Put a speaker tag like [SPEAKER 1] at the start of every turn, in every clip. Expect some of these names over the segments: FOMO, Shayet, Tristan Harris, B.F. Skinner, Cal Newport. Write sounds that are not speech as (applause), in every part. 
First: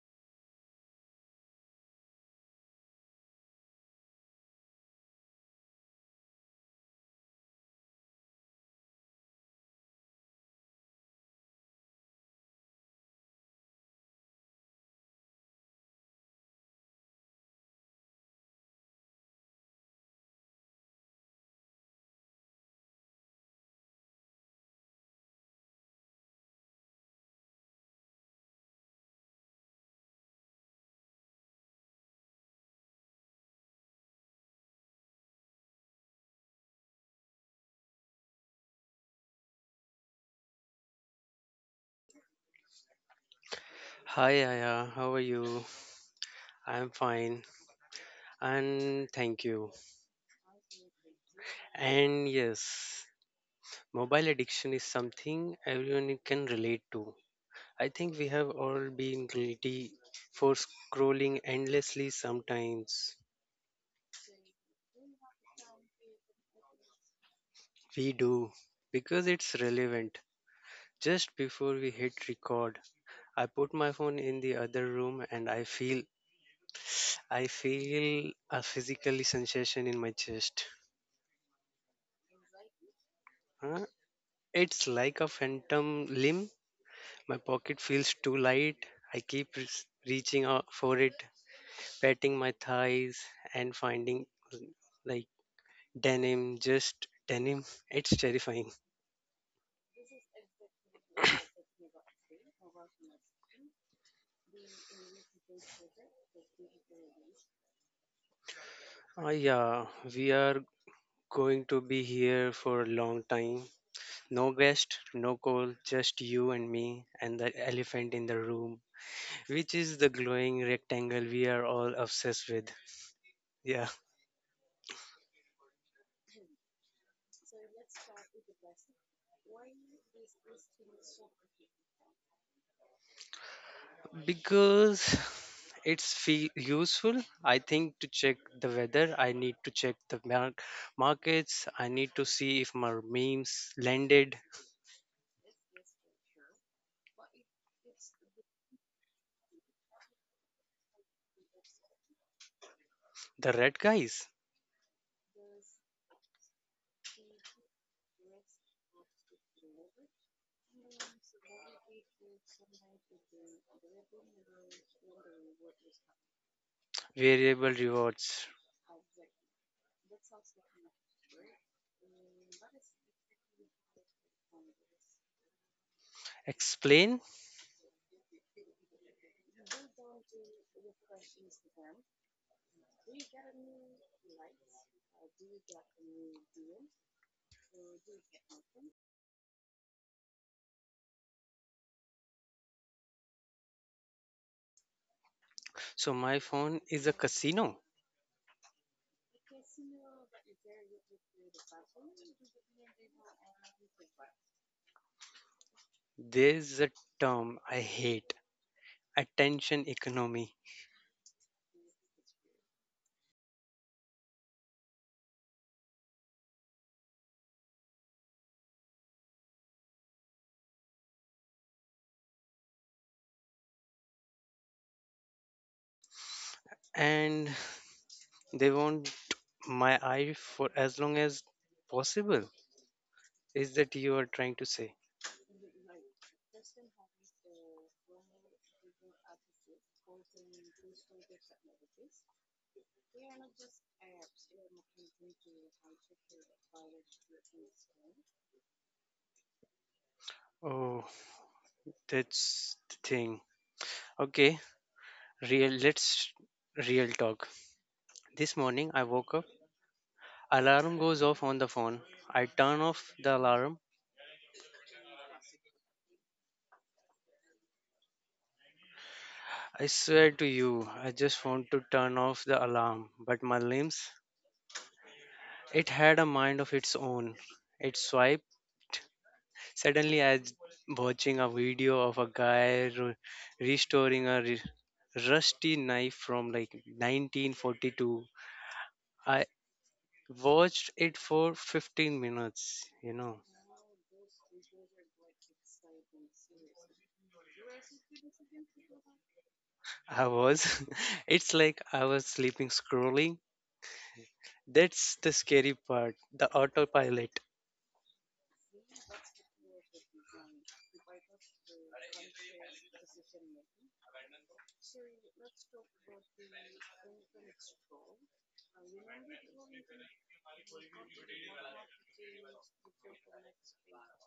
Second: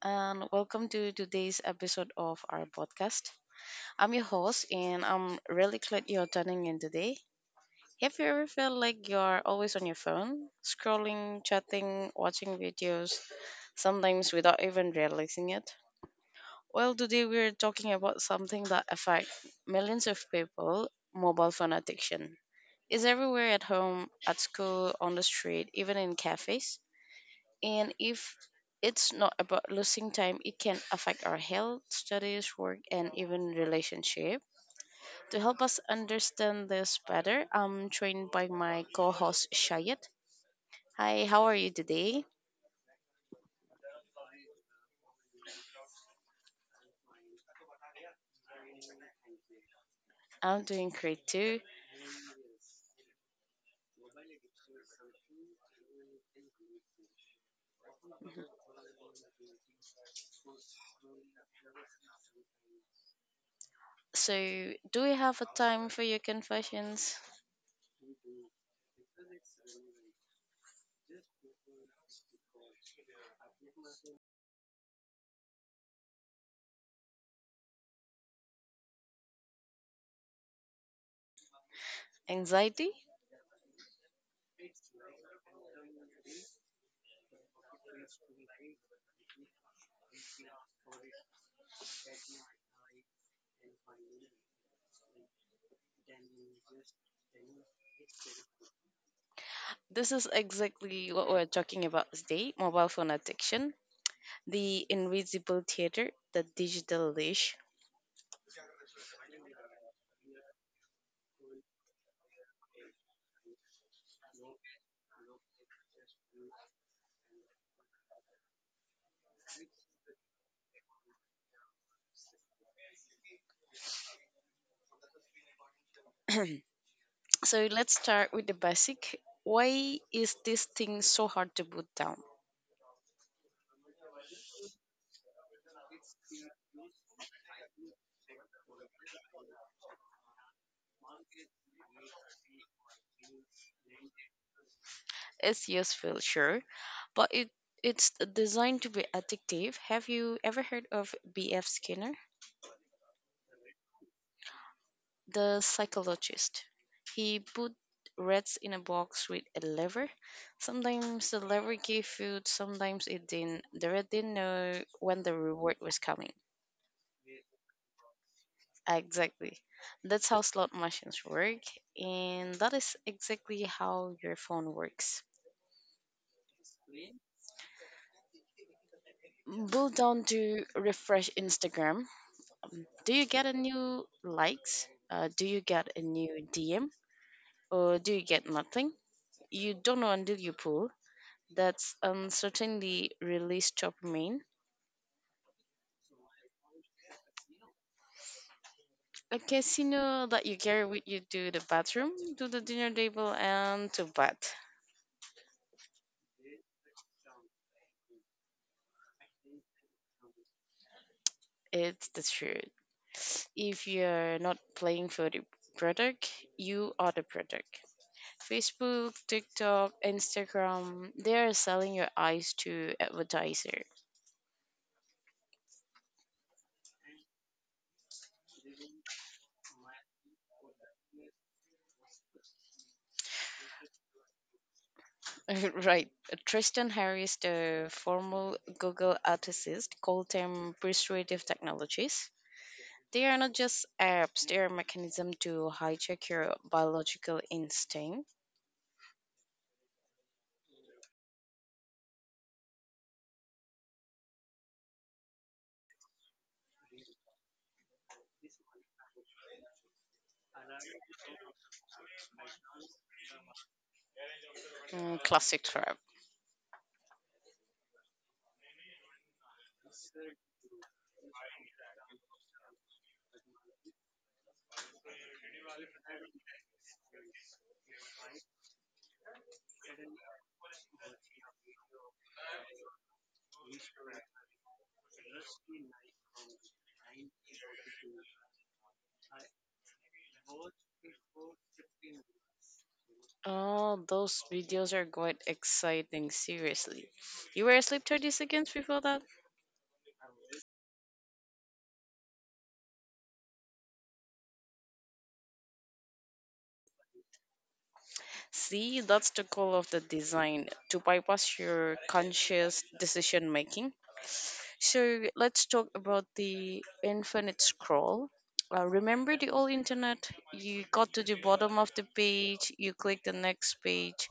[SPEAKER 1] and welcome to today's episode of our podcast. I'm your host, and I'm really glad you're tuning in today. Have you ever felt like you're always on your phone, scrolling, chatting, watching videos, sometimes without even realizing it? Well, today we're talking about something that affects millions of people mobile phone addiction. It's everywhere at home, at school, on the street, even in cafes. And if it's not about losing time, it can affect our health, studies, work, and even relationship. To help us understand this better, I'm joined by my co-host Shayet. Hi, how are you today?
[SPEAKER 2] Hi Aya, how are you? I'm fine and thank you.
[SPEAKER 1] I'm doing great too.
[SPEAKER 2] And yes, mobile addiction is something everyone can relate to. I think we have all been guilty for scrolling endlessly sometimes.
[SPEAKER 1] So, do we have a time for your confessions?
[SPEAKER 2] We do because it's relevant. Just before we hit record, I put my phone in the other room and I feel a physical sensation in my chest.
[SPEAKER 1] Anxiety?
[SPEAKER 2] Huh? It's like a phantom limb. My pocket feels too light. I keep reaching out for it, patting my thighs and finding like denim, just denim. It's terrifying.
[SPEAKER 1] This is exactly what we're talking about today mobile phone addiction, the invisible theater, the digital leash.
[SPEAKER 2] Ah, yeah, we are going to be here for a long time. No guest, no call, just you and me and the elephant in the room, which is the glowing rectangle we are all obsessed with. Yeah.
[SPEAKER 1] So let's start with the basic. Why is this thing so hard to put down?
[SPEAKER 2] Because (sighs) it's fe useful, I think. To check the weather, I need to check the markets. I need to see if my memes landed.
[SPEAKER 1] It's useful, sure, but it's designed to be addictive. Have you ever heard of B.F. Skinner,
[SPEAKER 2] The red guys.
[SPEAKER 1] the psychologist? He put rats in a box with a lever. Sometimes the lever gave food, sometimes it didn't. The rat didn't know when the reward was coming.
[SPEAKER 2] Variable rewards.
[SPEAKER 1] Exactly. That's how slot machines work, and that is exactly how your phone works.
[SPEAKER 2] Explain.
[SPEAKER 1] Pull down to refresh Instagram. Do you get a new likes? Do you get a new DM? Or do you get nothing? You don't know until you pull. That's uncertainty release dopamine.
[SPEAKER 2] So my phone is a casino.
[SPEAKER 1] A casino that you carry with you to the bathroom, to the dinner table, and to bed.
[SPEAKER 2] There's a term I hate: attention economy.
[SPEAKER 1] It's the truth. If you're not playing for the product, you are the product. Facebook, TikTok, Instagram, they are selling your eyes to advertiser.
[SPEAKER 2] And they want my eye for as long as possible, is that you are trying to say?
[SPEAKER 1] (laughs) Right. Tristan Harris, the former Google ethicist, called them persuasive technologies. They are not just apps, they are mechanism to hijack your biological instinct.
[SPEAKER 2] Oh, that's the thing. Okay, real let's real talk. This morning I woke up, alarm goes off on the phone. I turn off the alarm.
[SPEAKER 1] Mm, classic trap.
[SPEAKER 2] I swear to you, I just want to turn off the alarm, but my limbs, it had a mind of its own. It swiped. Suddenly I was watching a video of a guy restoring a rusty knife from like 1942. I watched it for 15 minutes, you know.
[SPEAKER 1] Oh, those videos are quite exciting, seriously. You were asleep 30 seconds before that?
[SPEAKER 2] I was. (laughs) It's like I was sleeping scrolling. That's the scary part, the autopilot.
[SPEAKER 1] See, that's the goal of the design to bypass your conscious decision making. So let's talk about the infinite scroll. Remember the old internet? You got to the bottom of the page, you click the next page,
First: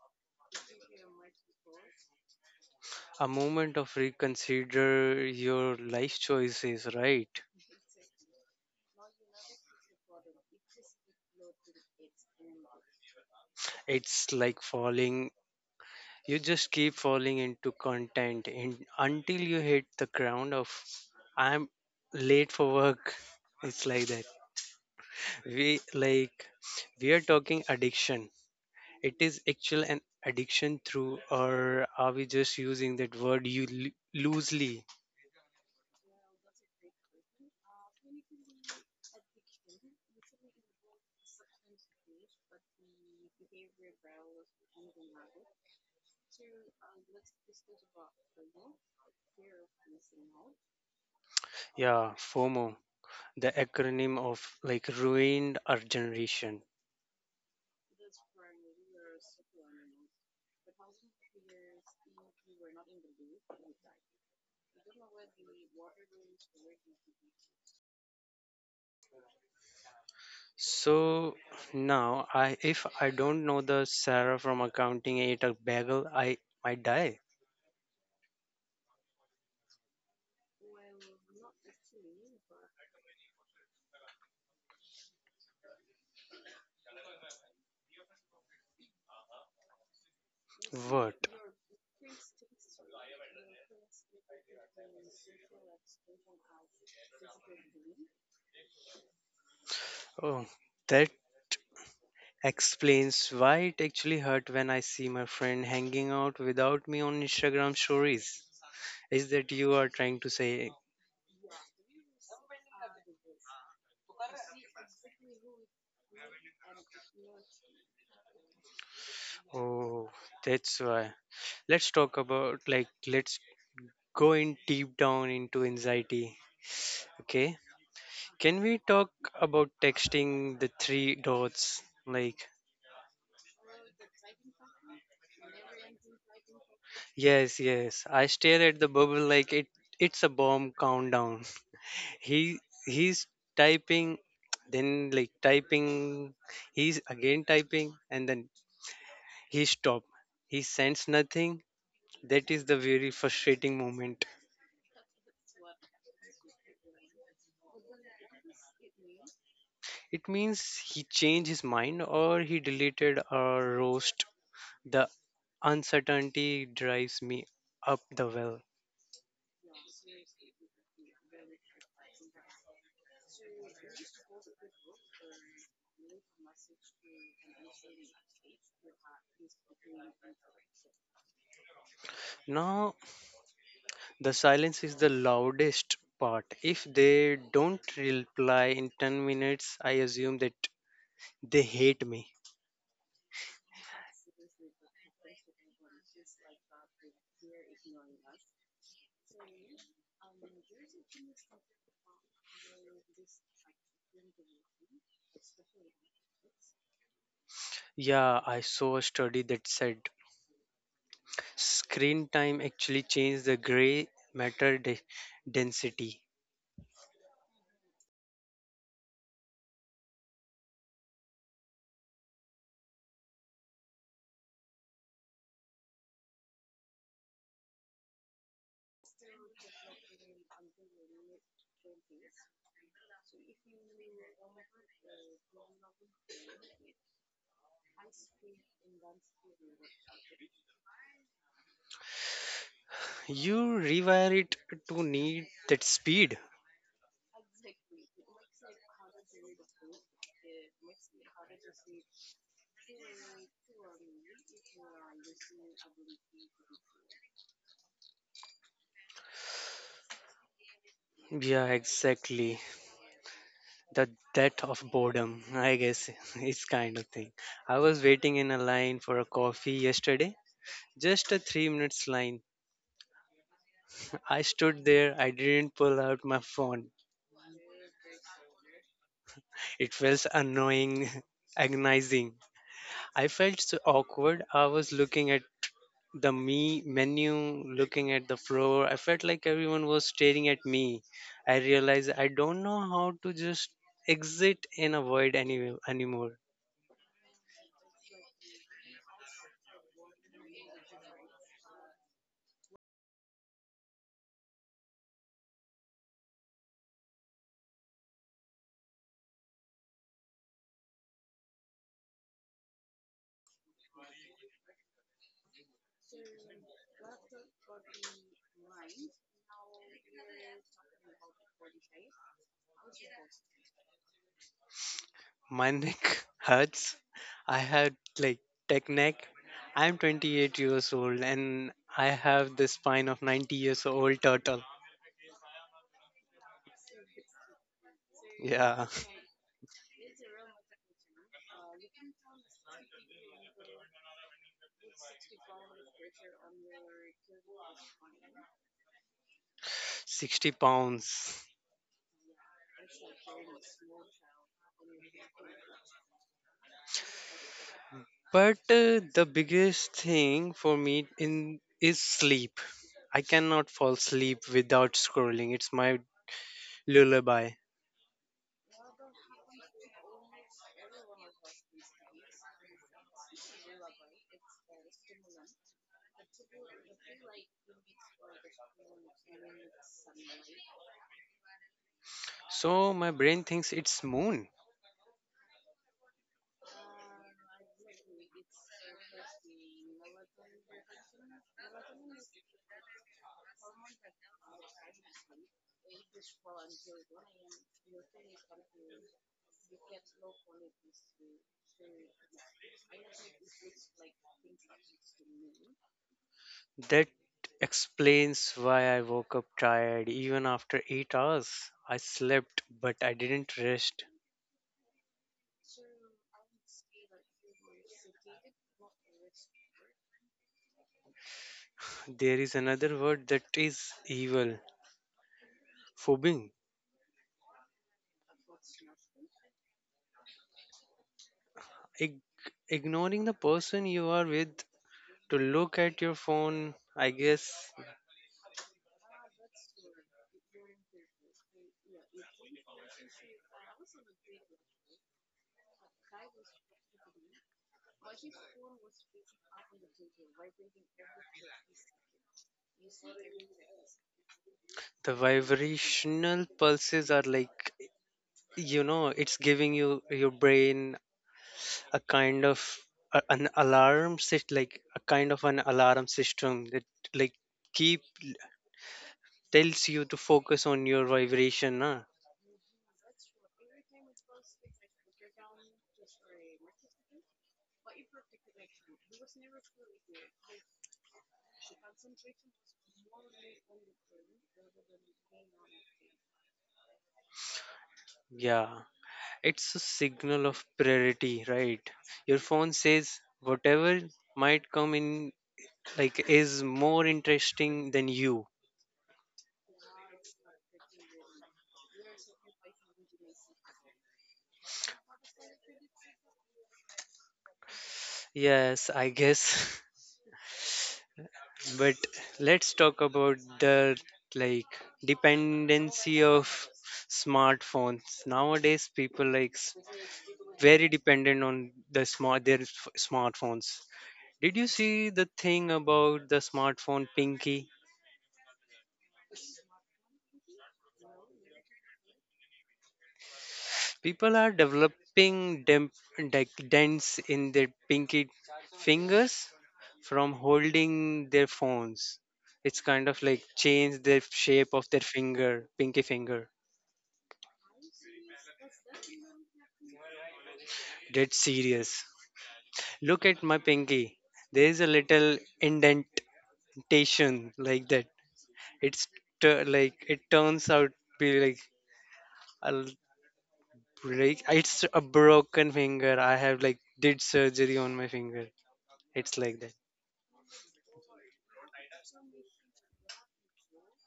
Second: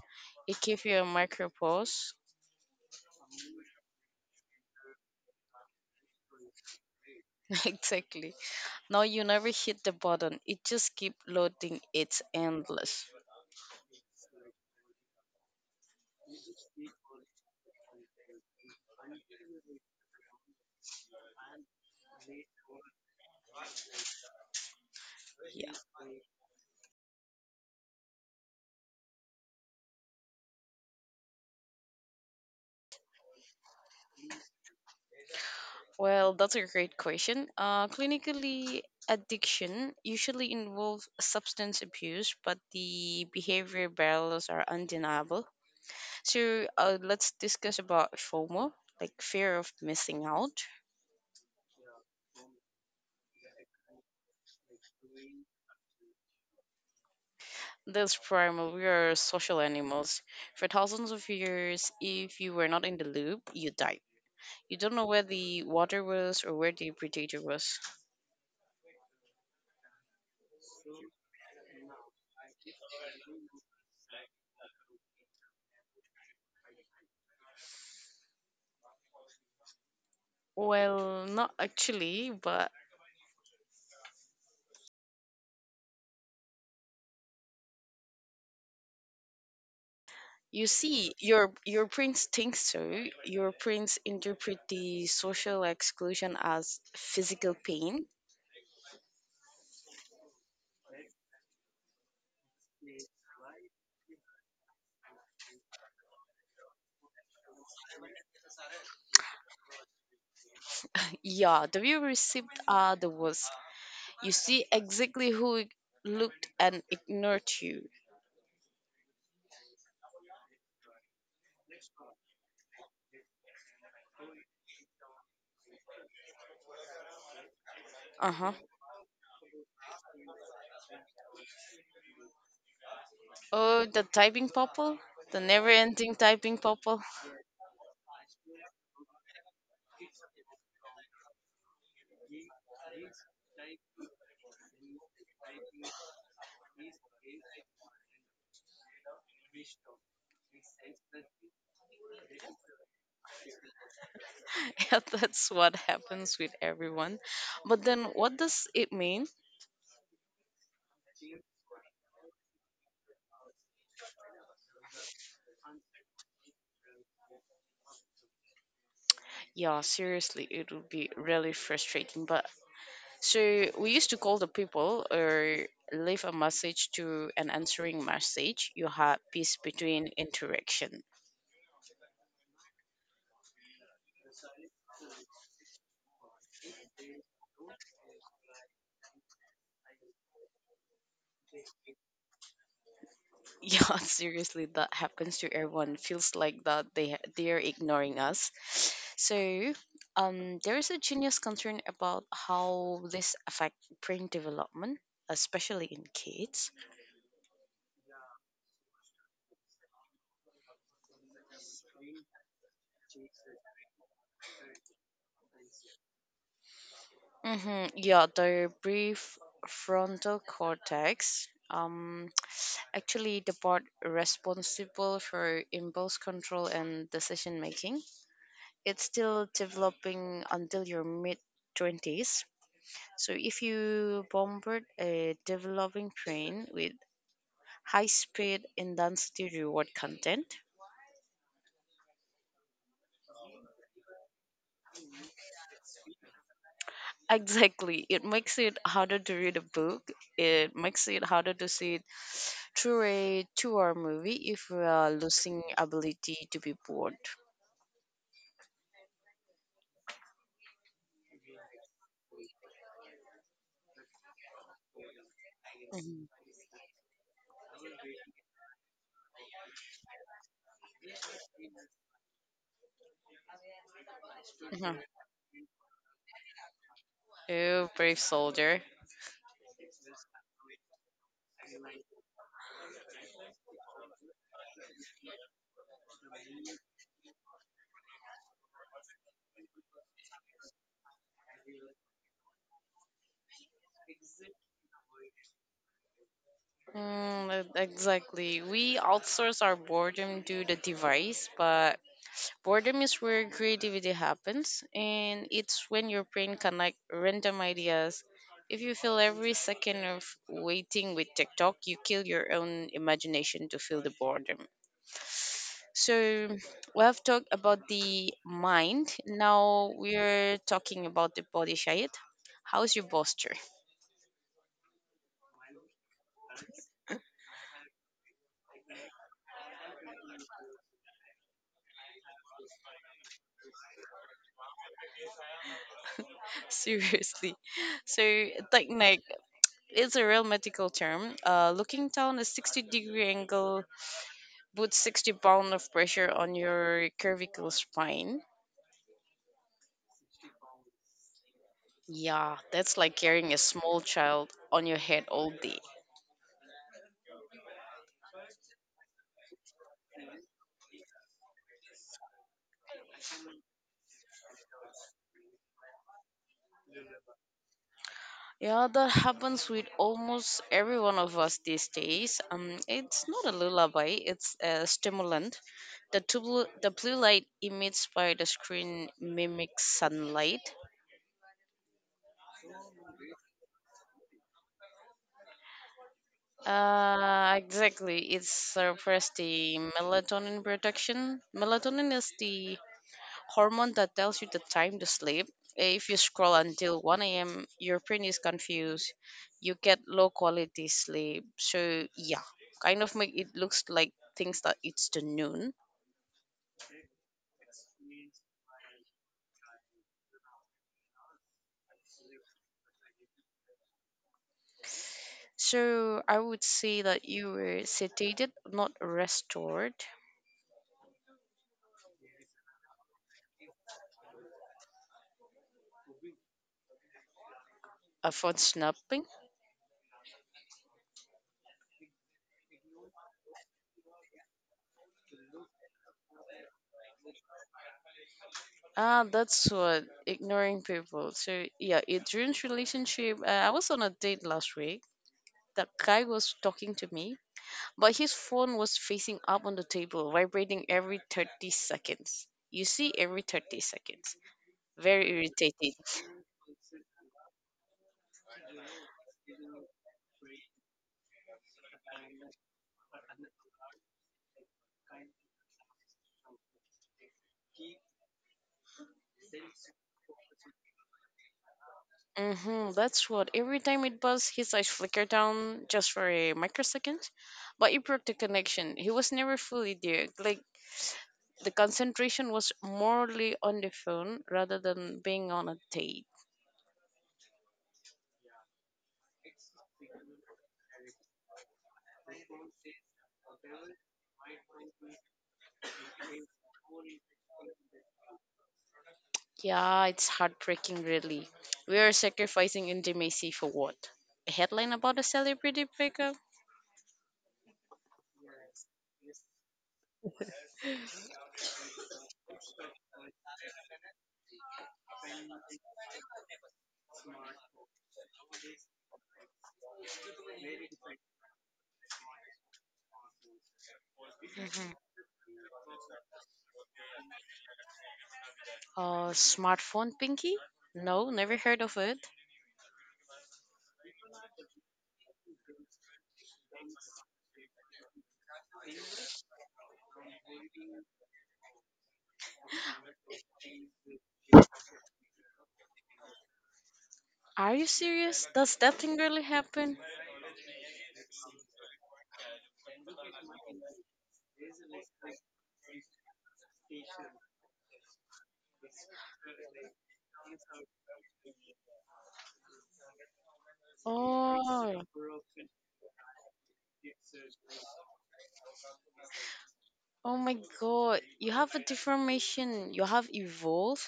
[SPEAKER 1] it gave you a micro pause.
[SPEAKER 2] A moment of reconsider your life choices, right?
[SPEAKER 1] (laughs) Exactly. Now you never hit the button, it just keep loading, it's endless.
[SPEAKER 2] It's like falling. You just keep falling into content in, until you hit the ground of I'm late for work. (laughs) It's like that.
[SPEAKER 1] Yeah.
[SPEAKER 2] We like we are talking addiction, it is actual an addiction through, or are we just using that word loosely?
[SPEAKER 1] Well, that's a great question. Clinically, addiction usually involves substance abuse, but the behavior barriers are undeniable. So let's discuss about FOMO, like fear of missing out.
[SPEAKER 2] Yeah, FOMO, the acronym of, like, ruined our generation.
[SPEAKER 1] This primal, we are social animals. For thousands of years, if you were not in the loop, you died. You don't know where the water was or where the predator was.
[SPEAKER 2] So now I if I don't know the Sarah from accounting ate a bagel, I might die.
[SPEAKER 1] Well, not actually, but you see,
[SPEAKER 2] What?
[SPEAKER 1] your prince thinks so. Your prince interpret the social exclusion as physical pain. (laughs)
[SPEAKER 2] Oh, that explains why it actually hurt when I see my friend hanging out without me on Instagram stories. Is that you are trying to say?
[SPEAKER 1] Yeah, the view received are the worst. You see exactly who looked and ignored you.
[SPEAKER 2] Oh, that's why. Let's talk about, let's go in deep down into anxiety. Okay.
[SPEAKER 1] Uh huh.
[SPEAKER 2] Can we talk about texting the three dots? Like
[SPEAKER 1] Oh, the typing purple, the never-ending typing purple.
[SPEAKER 2] yes, yes. I stare at the bubble like it's a bomb countdown. (laughs) He he's typing, then like typing, he's again typing, and then he stop. He sends nothing. That is the very frustrating moment.
[SPEAKER 1] (laughs) Yeah, that's what happens with everyone. But then, what does it mean?
[SPEAKER 2] It means he changed his mind or he deleted or roast. The uncertainty drives me up the well.
[SPEAKER 1] Yeah, seriously, it would be really frustrating. But so we used to call the people or leave a message to an answering message. You had peace between interaction. (laughs)
[SPEAKER 2] Now, the silence is the loudest part. If they don't reply in 10 minutes, I assume that they hate me.
[SPEAKER 1] Yeah, seriously, that happens to everyone. Feels like that they are ignoring us. So there is a genius concern about how this affect brain development, especially in kids.
[SPEAKER 2] Yeah, I saw a study that said screen time actually changes the gray matter density.
[SPEAKER 1] Mm-hmm. Yeah, the brief frontal cortex. Actually the part responsible for impulse control and decision making. It's still developing until your mid 20s. So if you bombard a developing brain with high speed and density reward content,
[SPEAKER 2] You rewire it to need that speed.
[SPEAKER 1] (laughs) exactly, it makes it harder to read a book. It makes it harder to see it through a two-hour movie if we are losing ability to be bored.
[SPEAKER 2] Yeah, exactly. The death of boredom, I guess.
[SPEAKER 1] Mm-hmm.
[SPEAKER 2] (laughs) It's kind of thing. I was waiting in a line for a coffee yesterday, just a 3 minutes line. I stood
[SPEAKER 1] Mhm.
[SPEAKER 2] there, I didn't pull out my phone.
[SPEAKER 1] Oh, brave soldier.
[SPEAKER 2] It felt annoying, (laughs) agonizing. I felt so awkward. I was looking at the me menu, looking at the floor. I felt like everyone was staring at me. I realized I don't know how to just exit and avoid anymore.
[SPEAKER 1] Mm, exactly. We outsource our boredom to the device, but boredom is where creativity happens, and it's when your brain connect random ideas. If you fill every second of waiting with TikTok, you kill your own imagination to fill the boredom. So we have talked about the mind. Now we're talking about the body shape. How's your posture?
[SPEAKER 2] My neck (laughs) hurts. I had like tech neck. I'm 28 years old and I have the spine of 90 years old turtle.
[SPEAKER 1] (laughs) Seriously. So
[SPEAKER 2] Yeah,
[SPEAKER 1] technique is a real medical term. Looking down a 60-degree angle puts 60 pounds of pressure on your cervical spine.
[SPEAKER 2] (laughs) 60 pounds.
[SPEAKER 1] Yeah, that's like carrying a small child on your head all day.
[SPEAKER 2] But the biggest thing for me in is sleep. I cannot fall asleep without scrolling. It's my lullaby.
[SPEAKER 1] Yeah, that happens with almost every one of us these days. It's not a lullaby, it's a stimulant. The, the blue light emits by the screen mimics sunlight.
[SPEAKER 2] So my brain thinks it's moon.
[SPEAKER 1] Exactly. It suppresses the melatonin production. Melatonin is the hormone that tells you the time to sleep. If you scroll until 1 a.m., your brain is confused. You get low quality sleep. So, yeah, kind of make it looks like things that it's the noon.
[SPEAKER 2] That explains why I woke up tired even after 8 hours. I slept, but I didn't rest.
[SPEAKER 1] So, I would say that you were sedated, not restored.
[SPEAKER 2] There is another word that is evil, phobing.
[SPEAKER 1] For snapping,
[SPEAKER 2] Ig- Ignoring the person you are with to look at your phone, I guess.
[SPEAKER 1] ah, that's what ignoring people. So yeah, it ruins relationship. I was on a date last week. That guy was talking to me, but his phone was facing up on the table, vibrating every 30 seconds. You see, every 30 seconds.
[SPEAKER 2] The
[SPEAKER 1] Very irritating.
[SPEAKER 2] vibrational pulses are like, it's giving your brain a kind of an alarm, like a kind of an alarm system that like keep tells you to focus on your vibration, huh?
[SPEAKER 1] Mm-hmm, that's what. Every time it buzzed, his eyes flickered down just for a microsecond. But it broke the connection. He was never fully there. Like, the concentration was morely on the phone rather than being on a date.
[SPEAKER 2] Yeah, it's a signal of priority, right? Your phone says whatever might come in, like, is more interesting than you.
[SPEAKER 1] Yeah, it's heartbreaking, really. We are sacrificing intimacy for what? A headline about a celebrity breakup?
[SPEAKER 2] Yes, I guess. (laughs) But let's talk about the, like, dependency of smartphones. Nowadays people very dependent on their smartphones. Did you
[SPEAKER 1] Hmm.
[SPEAKER 2] see the thing about the smartphone pinky?
[SPEAKER 1] Smartphone pinky? No, never heard of it.
[SPEAKER 2] People are developing de- dents in their pinky fingers from holding their phones. It's kind of like change the shape of their finger, pinky finger.
[SPEAKER 1] Are you serious? Does that thing really happen?
[SPEAKER 2] Dead serious. Look at my pinky. There is a little indentation, like that. It's like it turns out be like a, like, it's a
[SPEAKER 1] Oh,
[SPEAKER 2] broken finger. I have like did surgery on my finger. It's like that.
[SPEAKER 1] oh my god. You have a deformation. You have evolved.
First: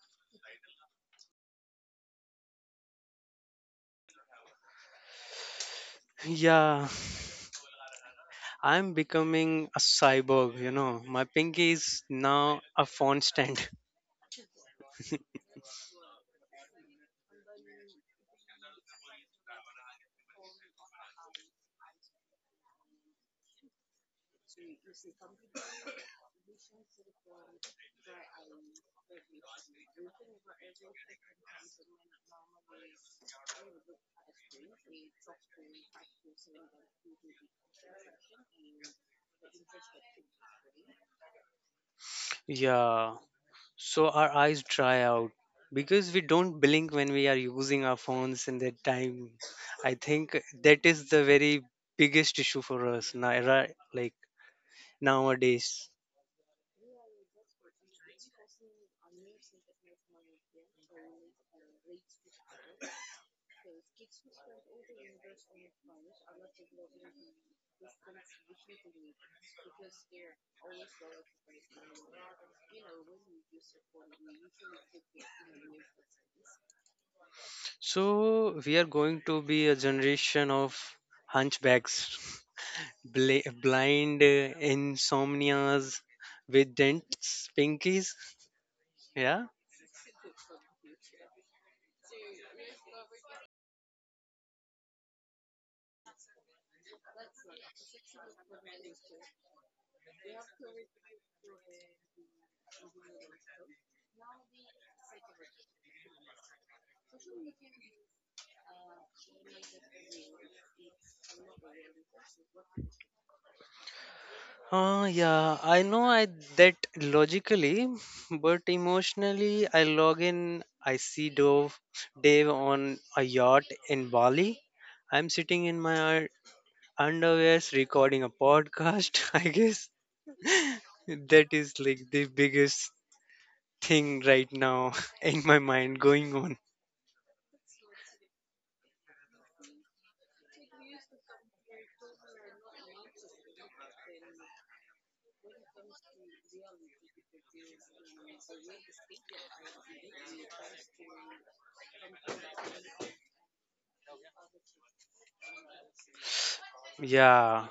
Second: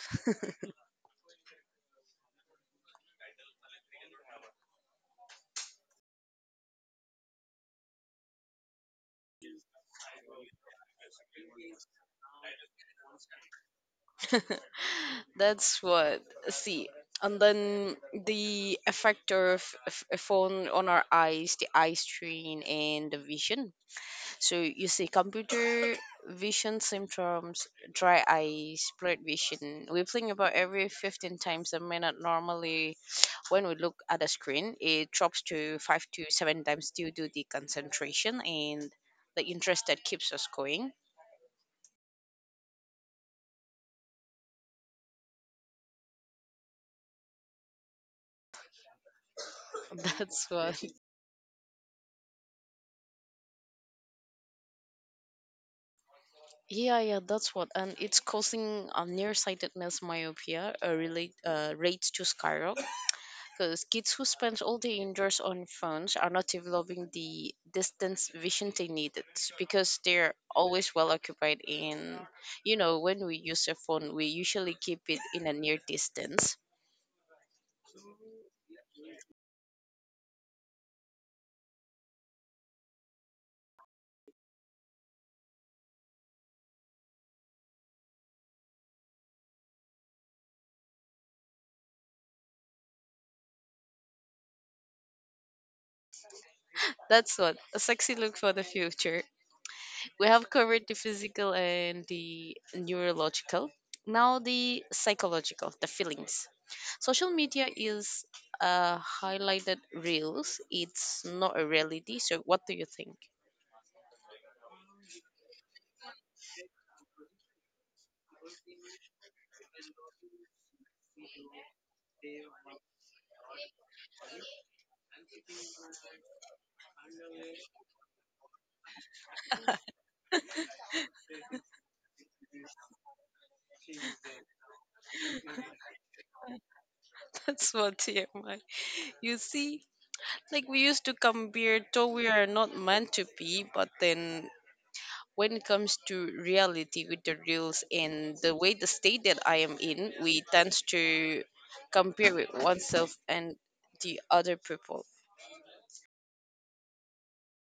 [SPEAKER 2] (laughs) Yeah, I'm becoming a cyborg. My pinky is now a phone stand. (laughs)
[SPEAKER 1] (laughs) That's what. See. And then the effect of a phone on our eyes, the eye strain and the vision. So you see, computer vision symptoms, dry eye, blurred vision, we whipping about every 15 times a minute. Normally, when we look at a screen, it drops to five to seven times due to the concentration and the interest that keeps us going.
[SPEAKER 2] Yeah. So our eyes dry out because we don't blink when we are using our phones in that time. I
[SPEAKER 1] (laughs)
[SPEAKER 2] think
[SPEAKER 1] That's what.
[SPEAKER 2] that is the very biggest issue for us now, right? Like nowadays.
[SPEAKER 1] Yeah, yeah, that's what. And it's causing nearsightedness, myopia, rates to skyrocket because kids who spend all day indoors on phones are not developing the distance vision they needed because they're always well occupied in, you know, when we use a phone, we usually keep it in a near distance.
[SPEAKER 2] So we are going to be a generation of hunchbacks, (laughs) blind, insomnias with dents, pinkies. Yeah.
[SPEAKER 1] That's what a sexy look for the future. We have covered the physical and the neurological. Now the psychological, the feelings. Social media is highlighted reels. It's not a reality. So what do you think?
[SPEAKER 2] Yeah, I know I that logically, but emotionally, I log in. I see Dave on a yacht in Bali. I'm sitting in my underwear recording a podcast. (laughs) I guess that is like the biggest thing right now (laughs) in my mind going on.
[SPEAKER 1] That's what. (laughs) TMI. You see, like we used to compare though we are not meant to be, but then when it comes to reality with the reels and the way the state that I am in, we tend to compare with oneself and the other people.
[SPEAKER 2] Yeah,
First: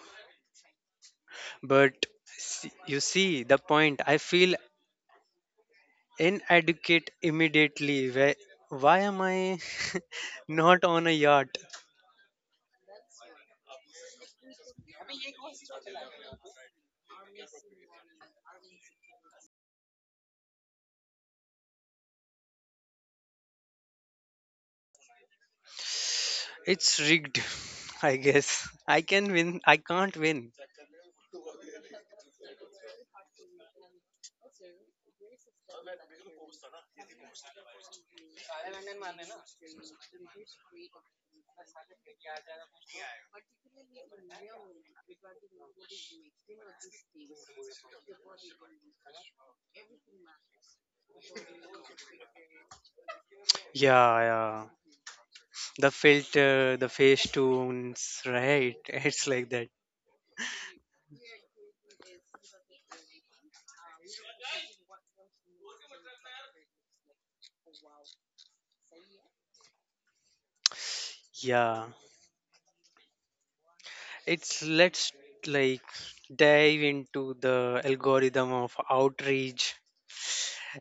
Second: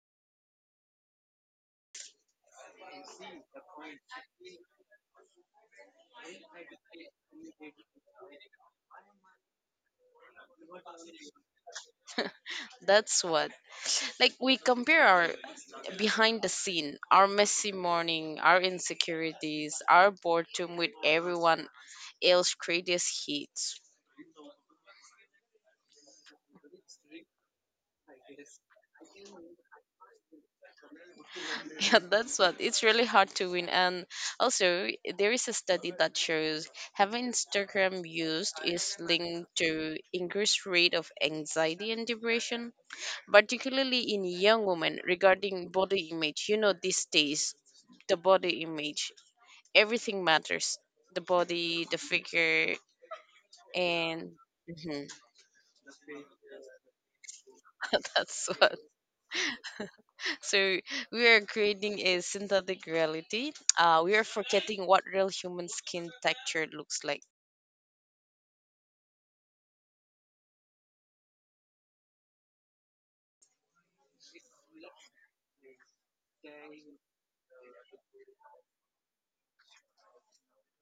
[SPEAKER 2] but you see the point. I feel inadequate immediately. Why am I (laughs) not on a yacht?
[SPEAKER 1] That's what. Like we compare our behind the scene, our messy morning, our insecurities, our boredom with everyone else greatest hits.
[SPEAKER 2] It's rigged, (laughs) I guess. I can win. I can't win.
[SPEAKER 1] Yeah, that's what. It's really hard to win. And also, there is a study that shows having Instagram used is linked to increased rate of anxiety and depression, particularly in young women regarding body image. You know, these days, the body image, everything matters. The body, the figure,
[SPEAKER 2] Yeah,
[SPEAKER 1] and
[SPEAKER 2] yeah.
[SPEAKER 1] Mhm.
[SPEAKER 2] The filter, the face
[SPEAKER 1] (laughs)
[SPEAKER 2] tunes,
[SPEAKER 1] That's
[SPEAKER 2] right?
[SPEAKER 1] what.
[SPEAKER 2] (laughs) It's like that.
[SPEAKER 1] So we are creating a synthetic reality. We are forgetting what real human skin texture looks like.
[SPEAKER 2] Yeah. It's let's like dive into the algorithm of outreach.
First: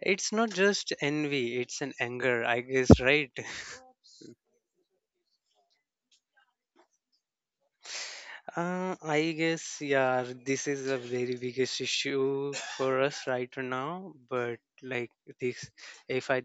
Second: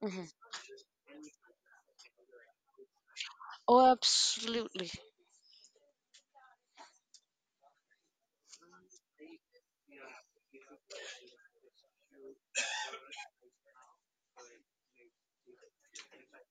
[SPEAKER 1] Mhm.
[SPEAKER 2] It's not just envy, it's an anger, I guess, right?
[SPEAKER 1] Oh, absolutely.
[SPEAKER 2] I guess, yeah, this is a very biggest issue for us right now. But like this, if I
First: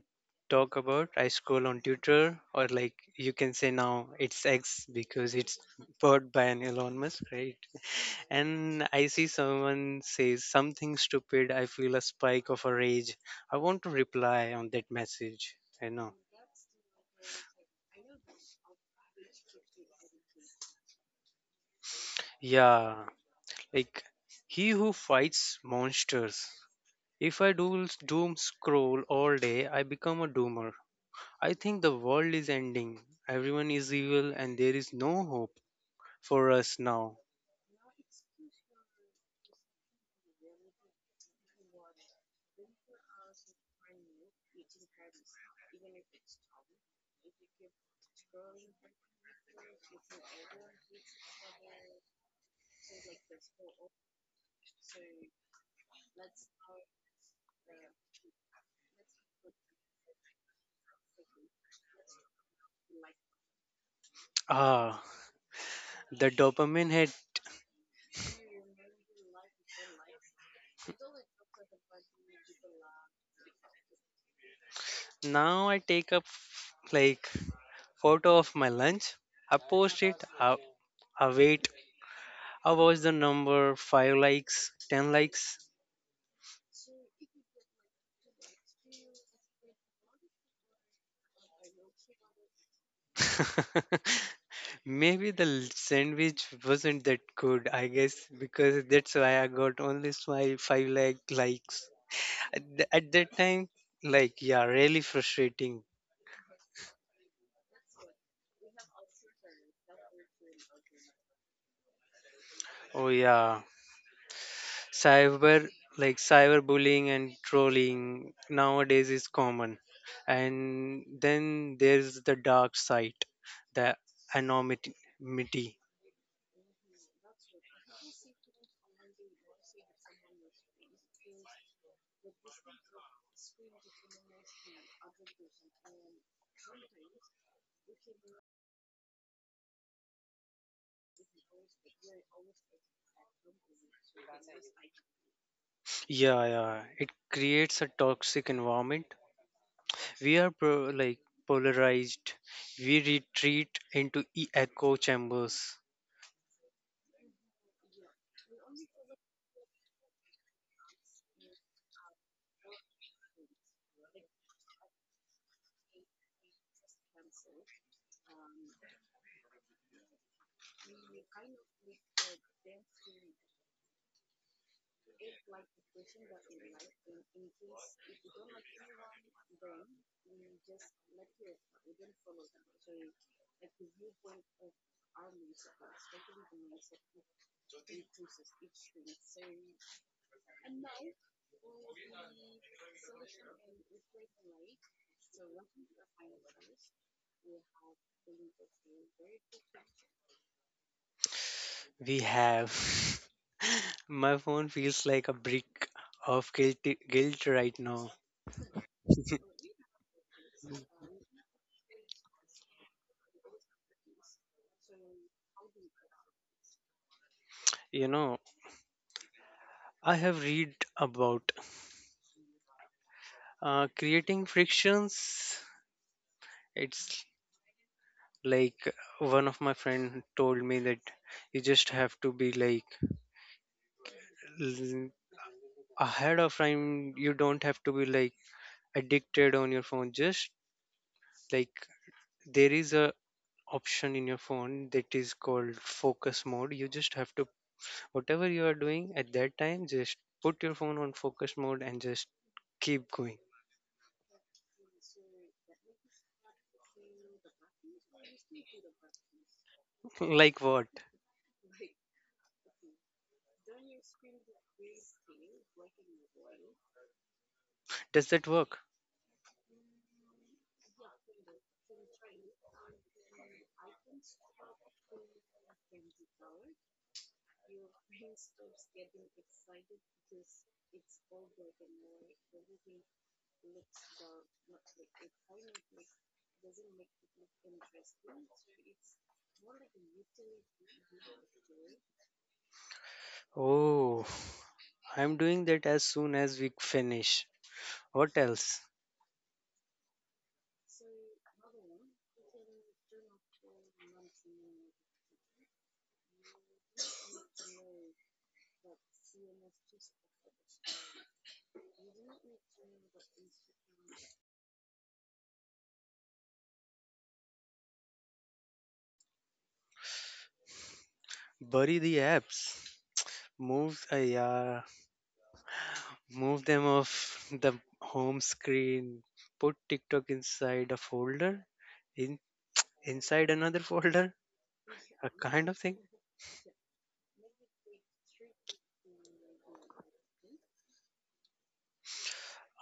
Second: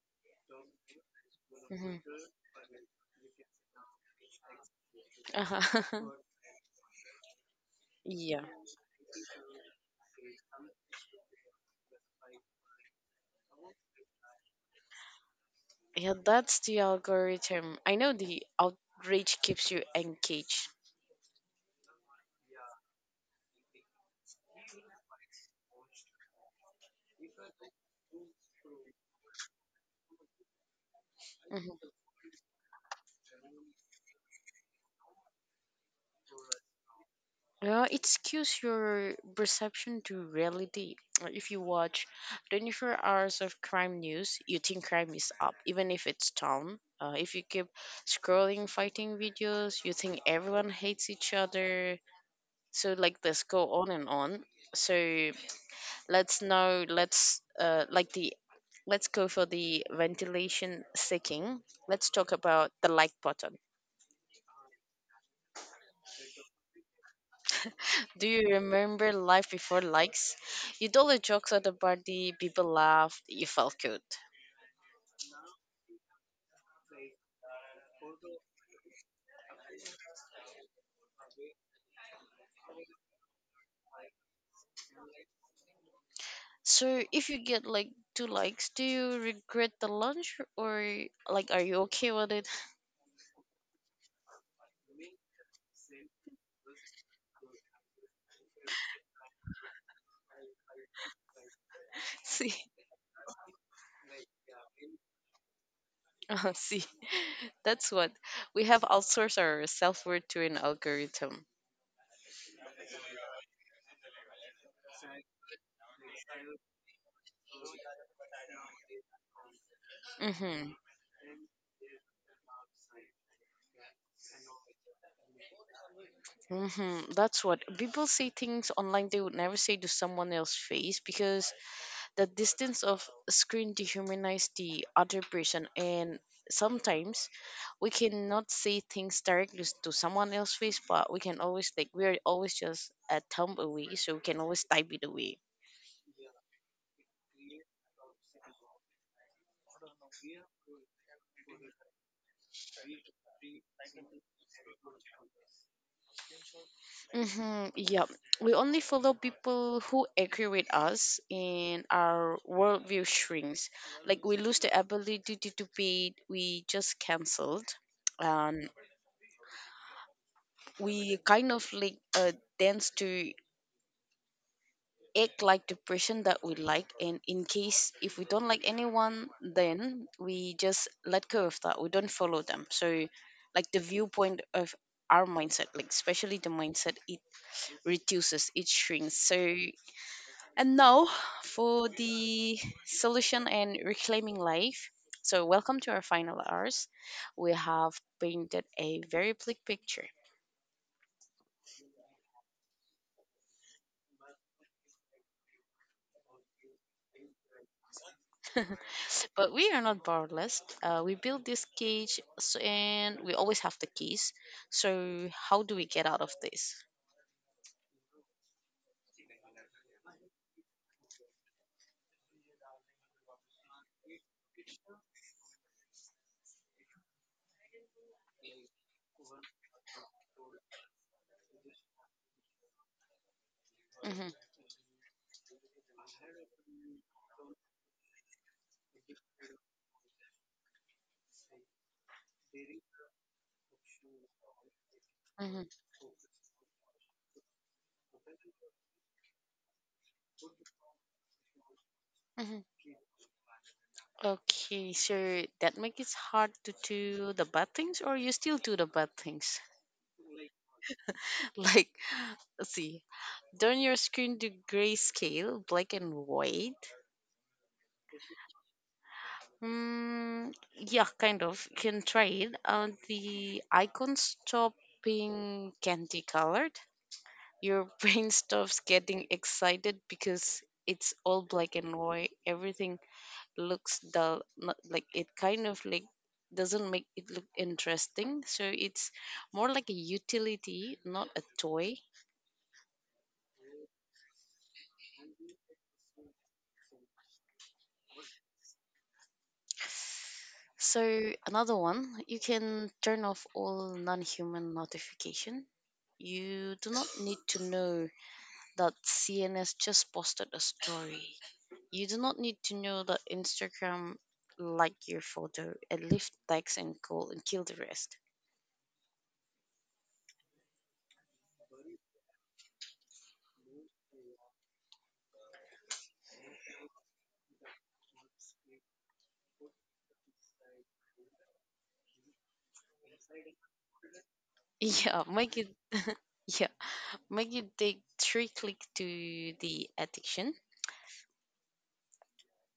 [SPEAKER 2] talk about, I scroll on
[SPEAKER 1] Hmm.
[SPEAKER 2] Twitter, or like you can say now it's X because it's
[SPEAKER 1] Uh-huh. (laughs)
[SPEAKER 2] bought by an Elon Musk, right?
[SPEAKER 1] Yeah,
[SPEAKER 2] And I see someone says something stupid. I feel a spike of a rage. I want to reply on that message. I know.
[SPEAKER 1] yeah, that's the algorithm. I know the outrage keeps you engaged.
[SPEAKER 2] Yeah, like he who fights monsters. If I do doom scroll all day, I become a doomer. I think the world is ending. Everyone is evil and there is no hope for us now.
[SPEAKER 1] Yeah, it skews your perception to reality. Like, if you watch 24 hours of crime news, you think crime is up, even if it's down. If you keep scrolling fighting videos, you think everyone hates each other. So like this go on and on. So let's now let's like the let's go for the ventilation seeking. Let's talk about the like button.
[SPEAKER 2] Ah, the dopamine hit.
[SPEAKER 1] Do you remember life before likes? You told the jokes at the party, people laughed, you felt good.
[SPEAKER 2] Now I take a like photo of my lunch. I post it. I wait. I watch the number five likes, 10 likes.
[SPEAKER 1] So if you get like two likes, do you regret the lunch or like are you okay with it?
[SPEAKER 2] (laughs) Maybe the sandwich wasn't that good. I guess because that's why I got only my five likes.
[SPEAKER 1] (laughs) See,
[SPEAKER 2] At that time, like, yeah, really frustrating.
[SPEAKER 1] see, (laughs) that's what we have outsourced our self worth to an algorithm.
[SPEAKER 2] Oh yeah, cyber cyberbullying and trolling nowadays is common. And
[SPEAKER 1] Mm-hmm.
[SPEAKER 2] then there's the dark side, the anonymity.
[SPEAKER 1] Mm-hmm. That's what people say things online they would never say to someone else's face because the distance of screen dehumanize the other person and sometimes we cannot say things directly to someone else's face but we can always like we're always just a thumb away so we can always type it away
[SPEAKER 2] Yeah, yeah, it creates a toxic environment. We are polarized. We retreat into echo chambers.
[SPEAKER 1] mm-hmm, yeah we only follow people who agree with us and our worldview shrinks. Like we lose the ability to debate, we just cancelled. And we kind of like dance to act like the person that we like, and in case if we don't like anyone then we just let go of that, we don't follow them. So like the viewpoint of our mindset, like especially the mindset, it reduces, it shrinks. So and now for the solution and reclaiming life, so welcome to our final hours. We have painted a very bleak picture.
[SPEAKER 2] We have. (laughs) My phone feels like a brick of guilt right now.
[SPEAKER 1] (laughs) But we are not powerless. We built this cage and we always have the keys. So, how do we get out of this?
[SPEAKER 2] You know, I have read about creating frictions. It's like one of my friend told me that you just have to be like l- ahead of time. You don't have to be like addicted on your phone. Just like there is a option in your phone that is
[SPEAKER 1] hmm
[SPEAKER 2] called focus mode. You just have to whatever you are doing at that time, just put your phone on focus mode and just
[SPEAKER 1] hmm
[SPEAKER 2] keep going.
[SPEAKER 1] Okay, so that makes it hard to do the bad things, or you still do the bad things.
[SPEAKER 2] (laughs) Like what?
[SPEAKER 1] (laughs) Like, let's see, turn your screen to grayscale, black and white.
[SPEAKER 2] Does that work?
[SPEAKER 1] Hmm, yeah, kind of. You can try it. The icon stop being candy colored. Your (laughs) brain stops getting excited because it's all black and white. Everything looks dull, not like, it kind of like doesn't make it look interesting, so it's more like a utility, not a toy.
[SPEAKER 2] Oh, I'm doing that as soon as we finish. What else?
[SPEAKER 1] So another one, you can turn off all non-human notification. You do not need to know that cns just posted a story. You do not need to know that instagram liked your photo, and leave text and call and kill the rest.
[SPEAKER 2] Bury the apps. Move, yeah, move them off the home screen. Put TikTok inside a folder, in inside another (laughs) folder,
[SPEAKER 1] (laughs) Yeah,
[SPEAKER 2] a
[SPEAKER 1] make
[SPEAKER 2] kind
[SPEAKER 1] it
[SPEAKER 2] of thing.
[SPEAKER 1] Yeah. Make you take three click to the addiction.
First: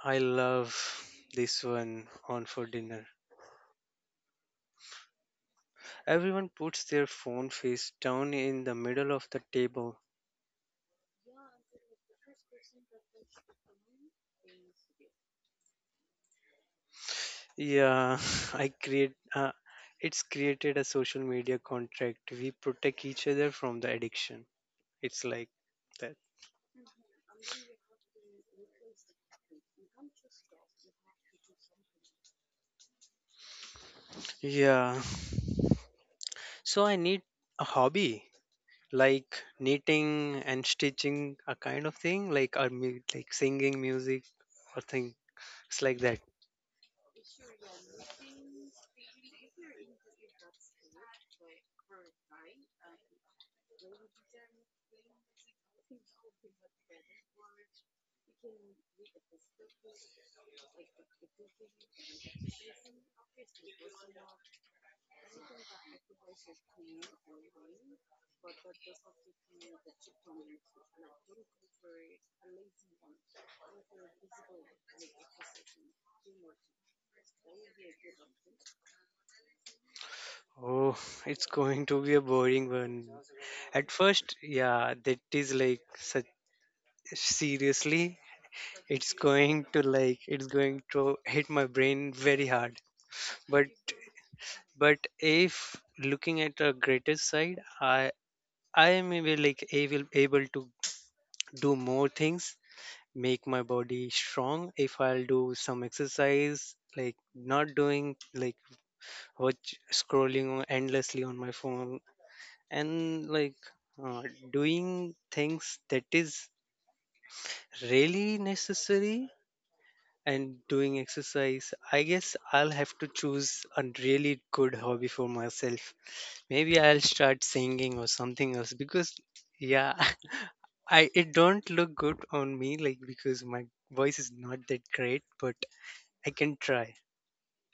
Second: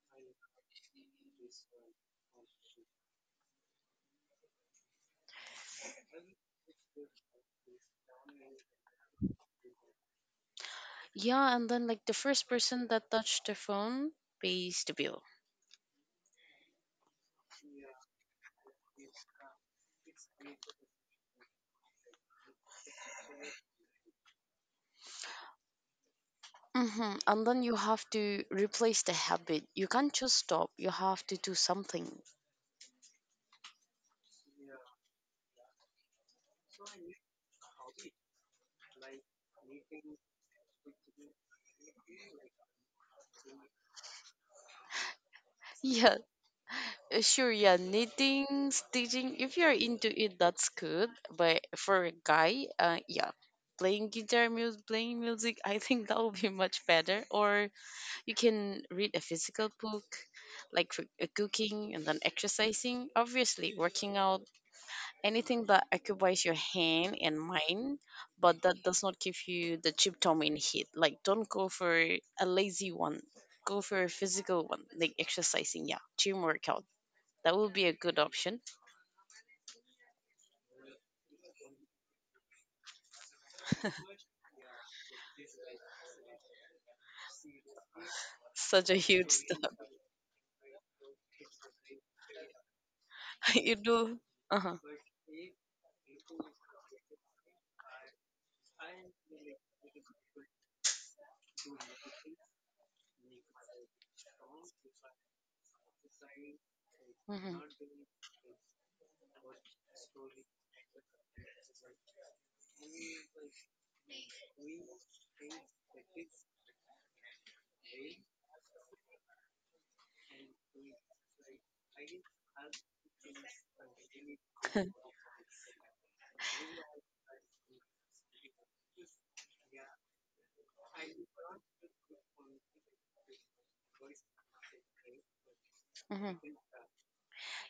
[SPEAKER 2] I love this one on for dinner. Everyone puts their phone face down in the middle of the table.
[SPEAKER 1] Yeah, and then like the first person that touched the phone pays the bill.
[SPEAKER 2] Yeah, (laughs) I create. It's created a social media contract. We protect each other from the addiction. It's like that.
[SPEAKER 1] Mm-hmm. And then you have to replace the habit. You can't just stop. You have to do something.
[SPEAKER 2] Yeah. So I need a hobby like knitting and stitching, a kind of thing, like or like singing music or thing. It's like
[SPEAKER 1] Yeah,
[SPEAKER 2] that.
[SPEAKER 1] sure. Yeah, knitting, stitching. If you're into it, that's good. But for a guy, yeah, playing guitar music, playing music, I think that would be much better. Or you can read a physical book, like cooking and then exercising, obviously working out, anything that occupies your hand and mind, but that does not give you the dopamine hit. Like, don't go for a lazy one, go for a physical one, like exercising, yeah, gym workout. That would be a good option.
[SPEAKER 2] Oh, it's going to be a boring one. At
[SPEAKER 1] (laughs)
[SPEAKER 2] first, yeah, that is like such seriously
[SPEAKER 1] Such a
[SPEAKER 2] it's
[SPEAKER 1] huge
[SPEAKER 2] going
[SPEAKER 1] step.
[SPEAKER 2] to hit my brain very hard.
[SPEAKER 1] (laughs)
[SPEAKER 2] but
[SPEAKER 1] You do. Uh huh.
[SPEAKER 2] but if looking at the greatest side, I am able like able able to do more things, make my body strong if I'll do some exercise, like not doing like watch scrolling endlessly on my phone and like uh, doing things that is really necessary and doing exercise. I guess I'll have to choose a really good hobby for myself. Maybe I'll start singing or something else because yeah, (laughs) I it don't look good on me like because my voice is not that great, but I
[SPEAKER 1] Hmm. (laughs)
[SPEAKER 2] can try.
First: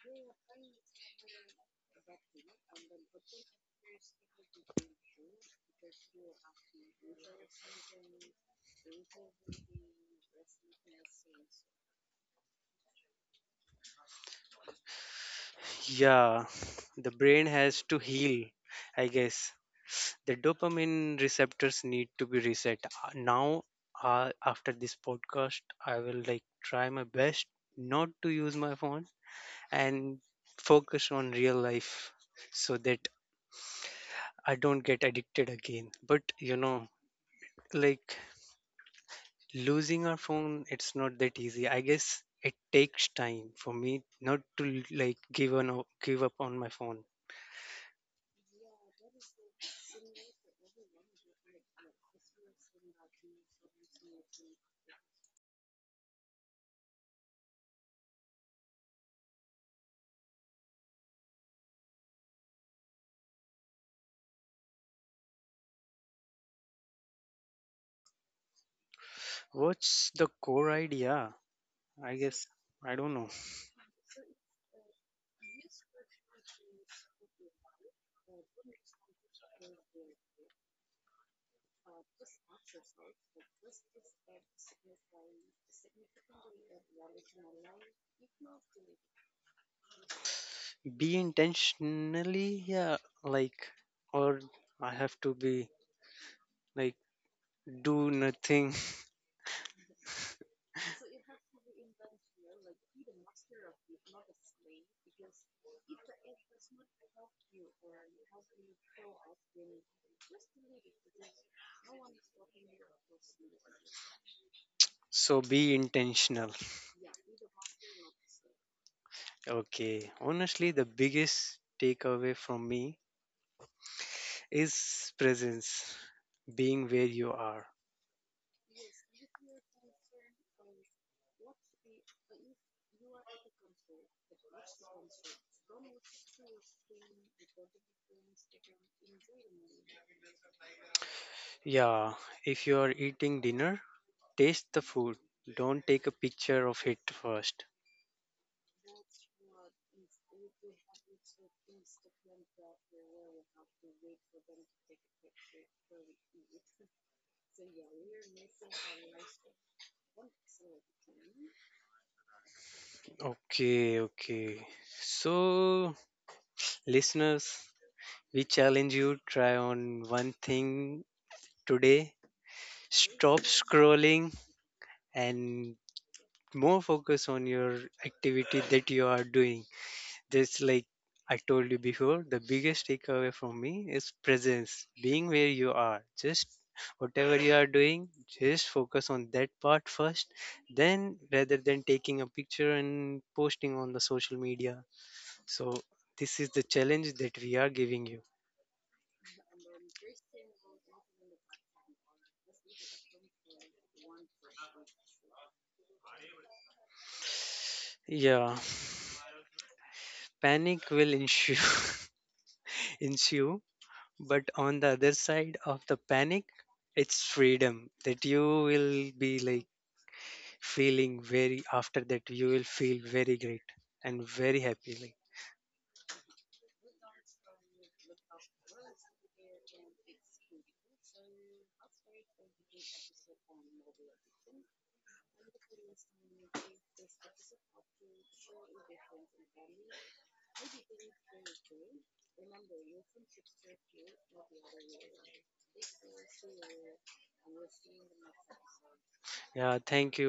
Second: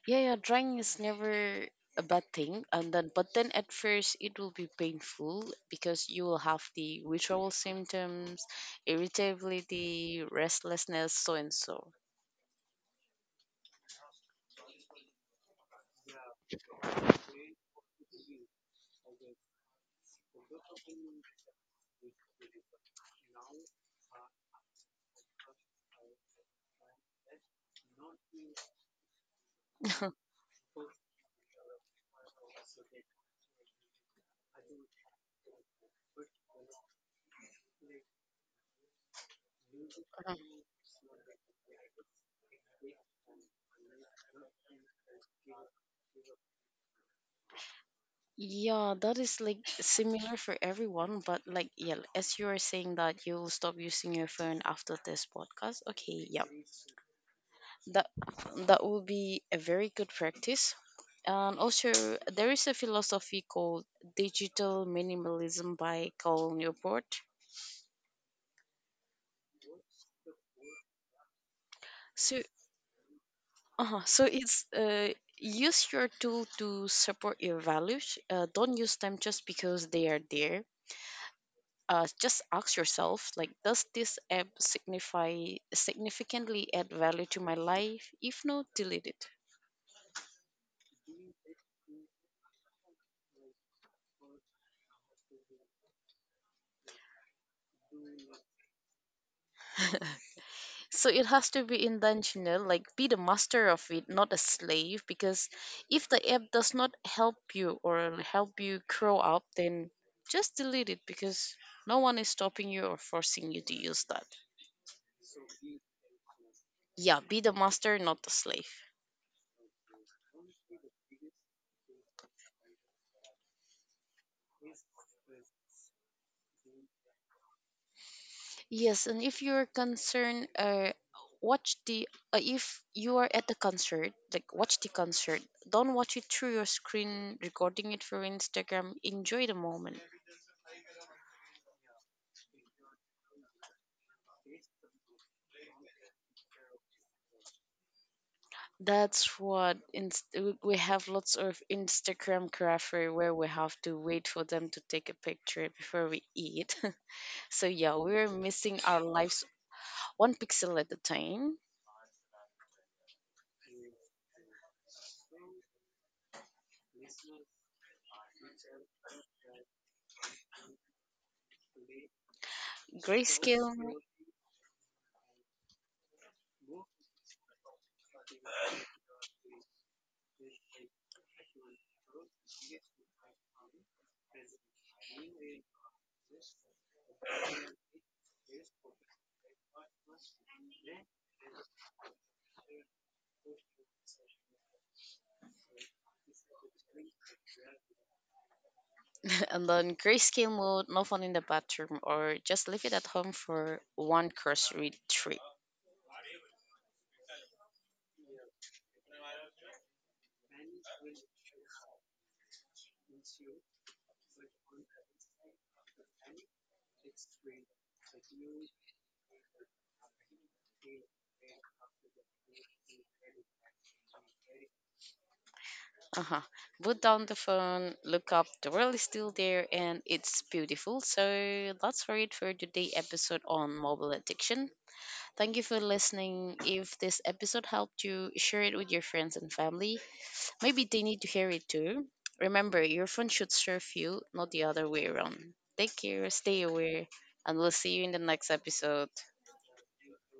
[SPEAKER 1] Yeah, yeah, drawing is never a bad thing. And then, but then at first it will be painful because you will have the withdrawal symptoms, irritability, restlessness, so and so.
[SPEAKER 2] Yeah, the brain has to heal. I guess the dopamine receptors need to be reset. Now, after this podcast, I will like try my best not to use my phone and
[SPEAKER 1] (laughs)
[SPEAKER 2] focus on real life so that I don't get addicted again. But like losing our
[SPEAKER 1] Mhm.
[SPEAKER 2] phone, it's not that easy. I guess it takes time for me not to like give up on my phone.
[SPEAKER 1] Yeah, that is like similar for everyone, but like yeah, as you are saying that you'll stop using your phone after this podcast. Okay, yeah. That that will be a very good practice, and also there is a philosophy called digital minimalism by Cal Newport.
[SPEAKER 2] What's the core idea? I
[SPEAKER 1] So
[SPEAKER 2] guess I don't know.
[SPEAKER 1] so it's use your tool to support your values. Don't use them just because they are there. Just ask yourself like, does this app signify significantly add value to my life? If no, delete it.
[SPEAKER 2] Be intentionally, yeah, like or I have to be like do nothing. (laughs)
[SPEAKER 1] (laughs) So it has to be intentional, like be the master of it, not a slave. Because if the app does not help you or help you grow up, then just delete it because no one is stopping you or forcing you to use that.
[SPEAKER 2] So be intentional.
[SPEAKER 1] Yeah, be the master, not the slave.
[SPEAKER 2] Okay, honestly, the biggest takeaway from me is presence, being where you are.
[SPEAKER 1] Yes, and if you're concerned, watch the if you are at the concert, like watch the concert. Don't watch it through your screen, recording it for Instagram. Enjoy the moment.
[SPEAKER 2] Yeah, if you are eating dinner, taste the food. Don't take a picture of it first.
[SPEAKER 1] That's what we have lots of Instagram grapher where we have to wait for them to take a picture before we eat. (laughs) So yeah, we're missing our lives one pixel at a time.
[SPEAKER 2] Okay, okay. So, listeners, we challenge you: try on one thing today. Stop
[SPEAKER 1] Grayscale
[SPEAKER 2] scrolling and more focus on your activity that you are doing. Just like I told you before, the biggest takeaway from me is presence, being where you are. Just whatever you are doing, just focus on that part first, then rather than taking a picture and posting on the social media. So, this is the challenge that we are giving you.
[SPEAKER 1] (laughs) and then grayscale mode, no phone in the bathroom, or just leave it at home for one grocery trip.
[SPEAKER 2] Yeah, panic will ensue, (laughs) ensue, but on the other side of the panic, it's freedom that you will be like feeling very after that you will feel very great and very happy, like
[SPEAKER 1] Uh-huh. Put down the phone, look up, the world is still there and it's beautiful. So that's for it for today episode on mobile addiction. Thank you for listening. If this episode helped you, share it with your friends and family. Maybe they need to hear it too. Remember, your phone should serve you, not the other way around. Take care, stay aware, and we'll see you in the next episode.
[SPEAKER 2] yeah thank you.